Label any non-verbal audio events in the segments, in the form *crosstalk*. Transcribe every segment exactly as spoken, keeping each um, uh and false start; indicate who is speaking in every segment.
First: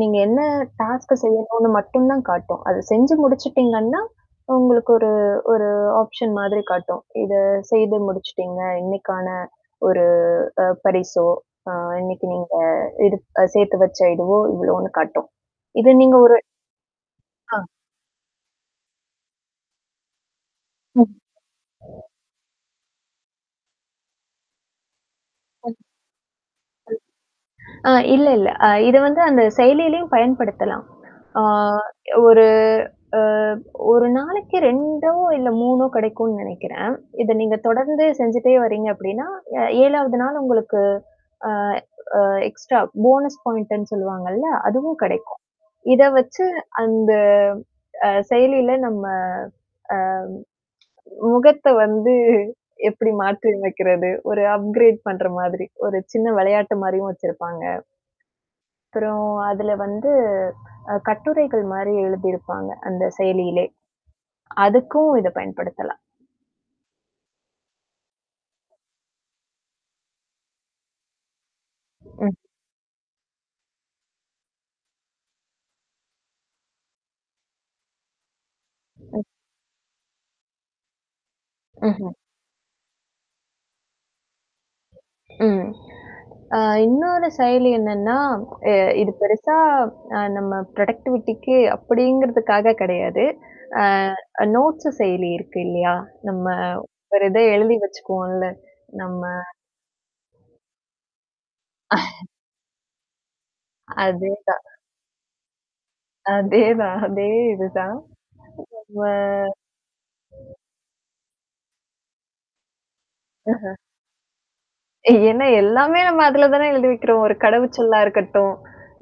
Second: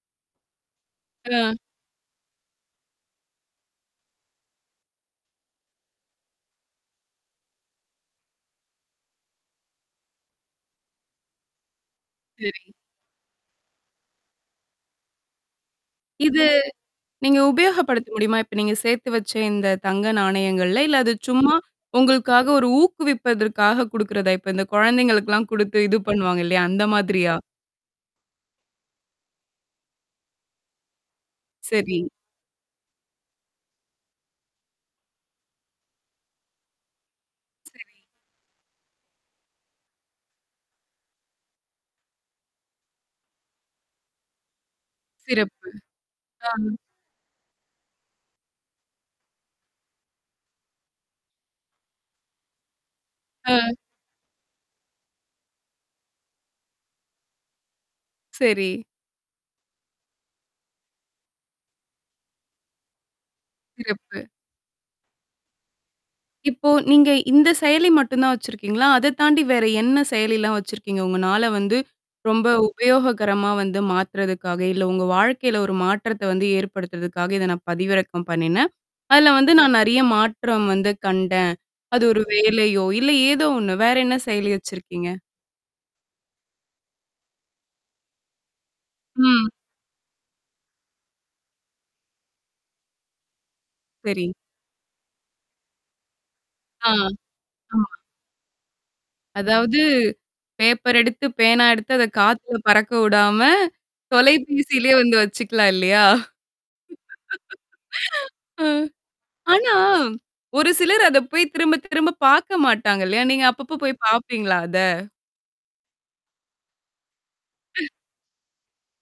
Speaker 1: நீங்க என்ன டாஸ்க்
Speaker 2: அ.
Speaker 1: செய்யணும்னு மட்டும் தான் காட்டும். அதை செஞ்சு முடிச்சுட்டீங்கன்னா. உங்களுக்கு ஒரு ஒரு ஆப்ஷன் மாதிரி காட்டும். இத செய்து முடிச்சுட்டீங்க. இன்னைக்கான, ஒரு அ பரிசோ, அ இன்னைக்கு நீங்க
Speaker 2: சரி.
Speaker 1: எடுத் அ சேர்த்து வச்ச இதுவோ இவ்ளோன்னு காட்டும். இது நீங்க ஒரு
Speaker 2: இது நீங்க
Speaker 1: ஆ.
Speaker 2: உபயோகப்படுத்த முடியுமா? இப்ப நீங்க சேர்த்து வச்ச இந்த தங்க நாணயங்கள்ல? இல்ல
Speaker 1: ம்.
Speaker 2: அது சும்மா உங்களுக்காக ஒரு ஊக்குவிப்பதற்காக குடுக்குறதா? இப்ப இந்த குழந்தைங்கக்கெல்லாம் குடுத்து இது பண்ணுவாங்க இல்லையா? அந்த மாதிரியா?
Speaker 1: *unintelligible* அ இல்ல இல்ல. அ இத வந்து அந்த செயலியிலயும் பயன்படுத்தலாம். ஆ
Speaker 2: சரி.
Speaker 1: ஒரு அ ஒரு நாளைக்கு ரெண்டோ, இல்ல மூணோ கிடைக்கும்னு நினைக்கிறேன். இத நீங்க
Speaker 2: சரி.
Speaker 1: தொடர்ந்து செஞ்சுட்டே வரீங்க அப்படின்னா, அ ஏழாவது நாள் உங்களுக்கு, அ அ எக்ஸ்ட்ரா போனஸ் பாயிண்ட்ன்னு சொல்லுவாங்கல்ல, அதுவும் கிடைக்கும்.
Speaker 2: சிறப்பு.
Speaker 1: இத வச்சு
Speaker 2: ஆமா.
Speaker 1: அந்த அ செயலியில நம்ம ஆ முகத்த வந்து எப்படி
Speaker 2: அ.
Speaker 1: மாற்றிமைக்கிறது? ஒரு அப்கிரேட் பண்ற மாதிரி, ஒரு சின்ன விளையாட்டு மாரியும் வச்சிருப்பாங்க.
Speaker 2: செரி.
Speaker 1: அப்புறம் அதுல வந்து அ கட்டுரைகள் மாரி எழுதியிருப்பாங்க அந்த செயலியிலே.
Speaker 2: சிறப்பு.
Speaker 1: அதுக்கும் இதை பயன்படுத்தலாம்.
Speaker 2: இப்போ நீங்க இந்த செயலி மட்டும் தான் வச்சிருக்கீங்களா? அத தாண்டி வேற என்ன செயலிலாம் வச்சிருக்கீங்க? உங்க நாள வந்து,
Speaker 1: ம்.
Speaker 2: ரொம்ப உபயோகரமா வந்து மாத்துறதுக்காக, இல்ல உங்க வாழ்க்கையில ஒரு மாற்றத்த வந்து ஏற்படுத்துறதுக்காக இத நான் பதிவிறக்கம் பண்ணினேன்.
Speaker 1: ம்.
Speaker 2: அதுல வந்து நான் நெறைய மாற்றம் வந்து கண்டேன். அது
Speaker 1: ம்ஹ்ம்.
Speaker 2: ஒரு வேலையோ, இல்ல ஏதோ ஒண்ணு? வேற என்ன செயலி வச்சிருக்கீங்க?
Speaker 1: ஆ. அ இன்னொரு செயலி என்னன்னா, எ இது
Speaker 2: ம்.
Speaker 1: பெருசா அ நம்ம புரொடக்டிவிட்டிக்கு அப்படிங்கிறதுக்காக கிடையாது.
Speaker 2: சரி.
Speaker 1: அ நோட்ஸ் செயலி இருக்கு இல்லையா? நம்ம
Speaker 2: ஆ.
Speaker 1: ஒரு இதை எழுதி
Speaker 2: ஆமா.
Speaker 1: வச்சுக்குவோம்ல. நம்ம.
Speaker 2: அதாவது, பேப்பர் எடுத்து, பேனா எடுத்து அதை
Speaker 1: ஆ.
Speaker 2: காத்துல பறக்க விடாம,
Speaker 1: அதே தான்.
Speaker 2: தொலைபேசியிலேயே வந்து வச்சுக்கலாம் இல்லையா?
Speaker 1: அதே தான். அதே இதுதான்.
Speaker 2: *laughs* ஆ. ஆனா,
Speaker 1: *unintelligible*
Speaker 2: ஒரு சிலர் அதை போய் திரும்ப, திரும்ப பார்க்க மாட்டாங்க இல்லையா? நீங்க
Speaker 1: ஆஹ.
Speaker 2: அப்பப்போ போய் பார்ப்பீங்களா அத?
Speaker 1: ஏன்னா, எல்லாமே நம்ம அதுல தானே எழுதி வைக்கிறோம். ஒரு
Speaker 2: ம்.
Speaker 1: கடவுச்சொல்லா இருக்கட்டும்.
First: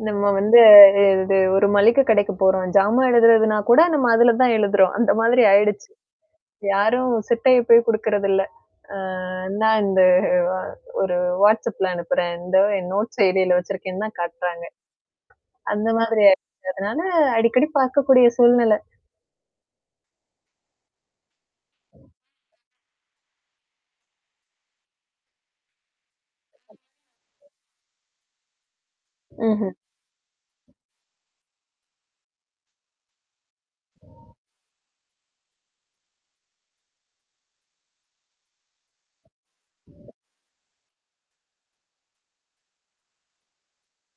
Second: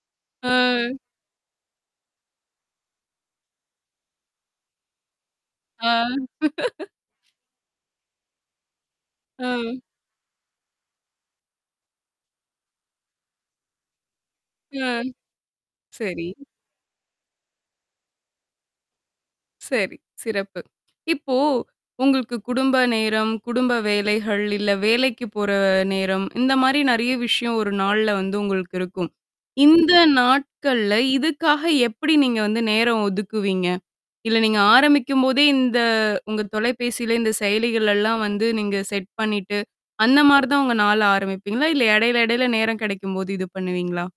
Speaker 1: நம்ம வந்து
Speaker 2: ஆ.
Speaker 1: இது ஒரு மளிகை கடைக்கு போறோம். ஜாமா எழுதுறதுனா கூட நம்ம அதுல தான் எழுதுறோம். அந்த மாதிரி ஆயிடுச்சு.
Speaker 2: ஆ. *laughs*
Speaker 1: யாரும் சிட்டைய போய் குடுக்கறதில்ல. அ நான்
Speaker 2: ம்.
Speaker 1: இந்த ஒரு வாட்ஸ்அப்ல அனுப்புறேன். இந்த என் நோட் செயலியில வச்சிருக்கேன்னு தான் காட்டுறாங்க.
Speaker 2: ம்.
Speaker 1: அந்த மாதிரி
Speaker 2: சரி.
Speaker 1: ஆயிடுச்சு. அதனால அடிக்கடி பார்க்கக்கூடிய சூழ்நிலை.
Speaker 2: செரி, சிறப்பு. இப்போ! உங்களுக்கு குடும்ப நேரம், குடும்ப வேலைகள், இல்ல வேலைக்கு போற நேரம், இந்த மாரி நெறைய விஷயம் ஒரு நாள்ல வந்து உங்களுக்கு இருக்கும்.
Speaker 1: ம்ஹ்ம்.
Speaker 2: இந்த நாட்கள்ல இதுக்காக எப்படி நீங்க வந்து நேரம் ஒதுக்குவீங்க? இல்ல, நீங்க ஆரம்பிக்கும்போதே இந்த உங்க தொலைபேசில இந்த செயலிகள் எல்லாம் வந்து நீங்க செட் பண்ணிட்டு, அந்த மாரி தான் உங்க நாள் ஆரம்பிப்பீங்களா? இல்ல இடையில, இடையில நேரம் கிடைக்கும்போது இது பண்ணுவீங்களா?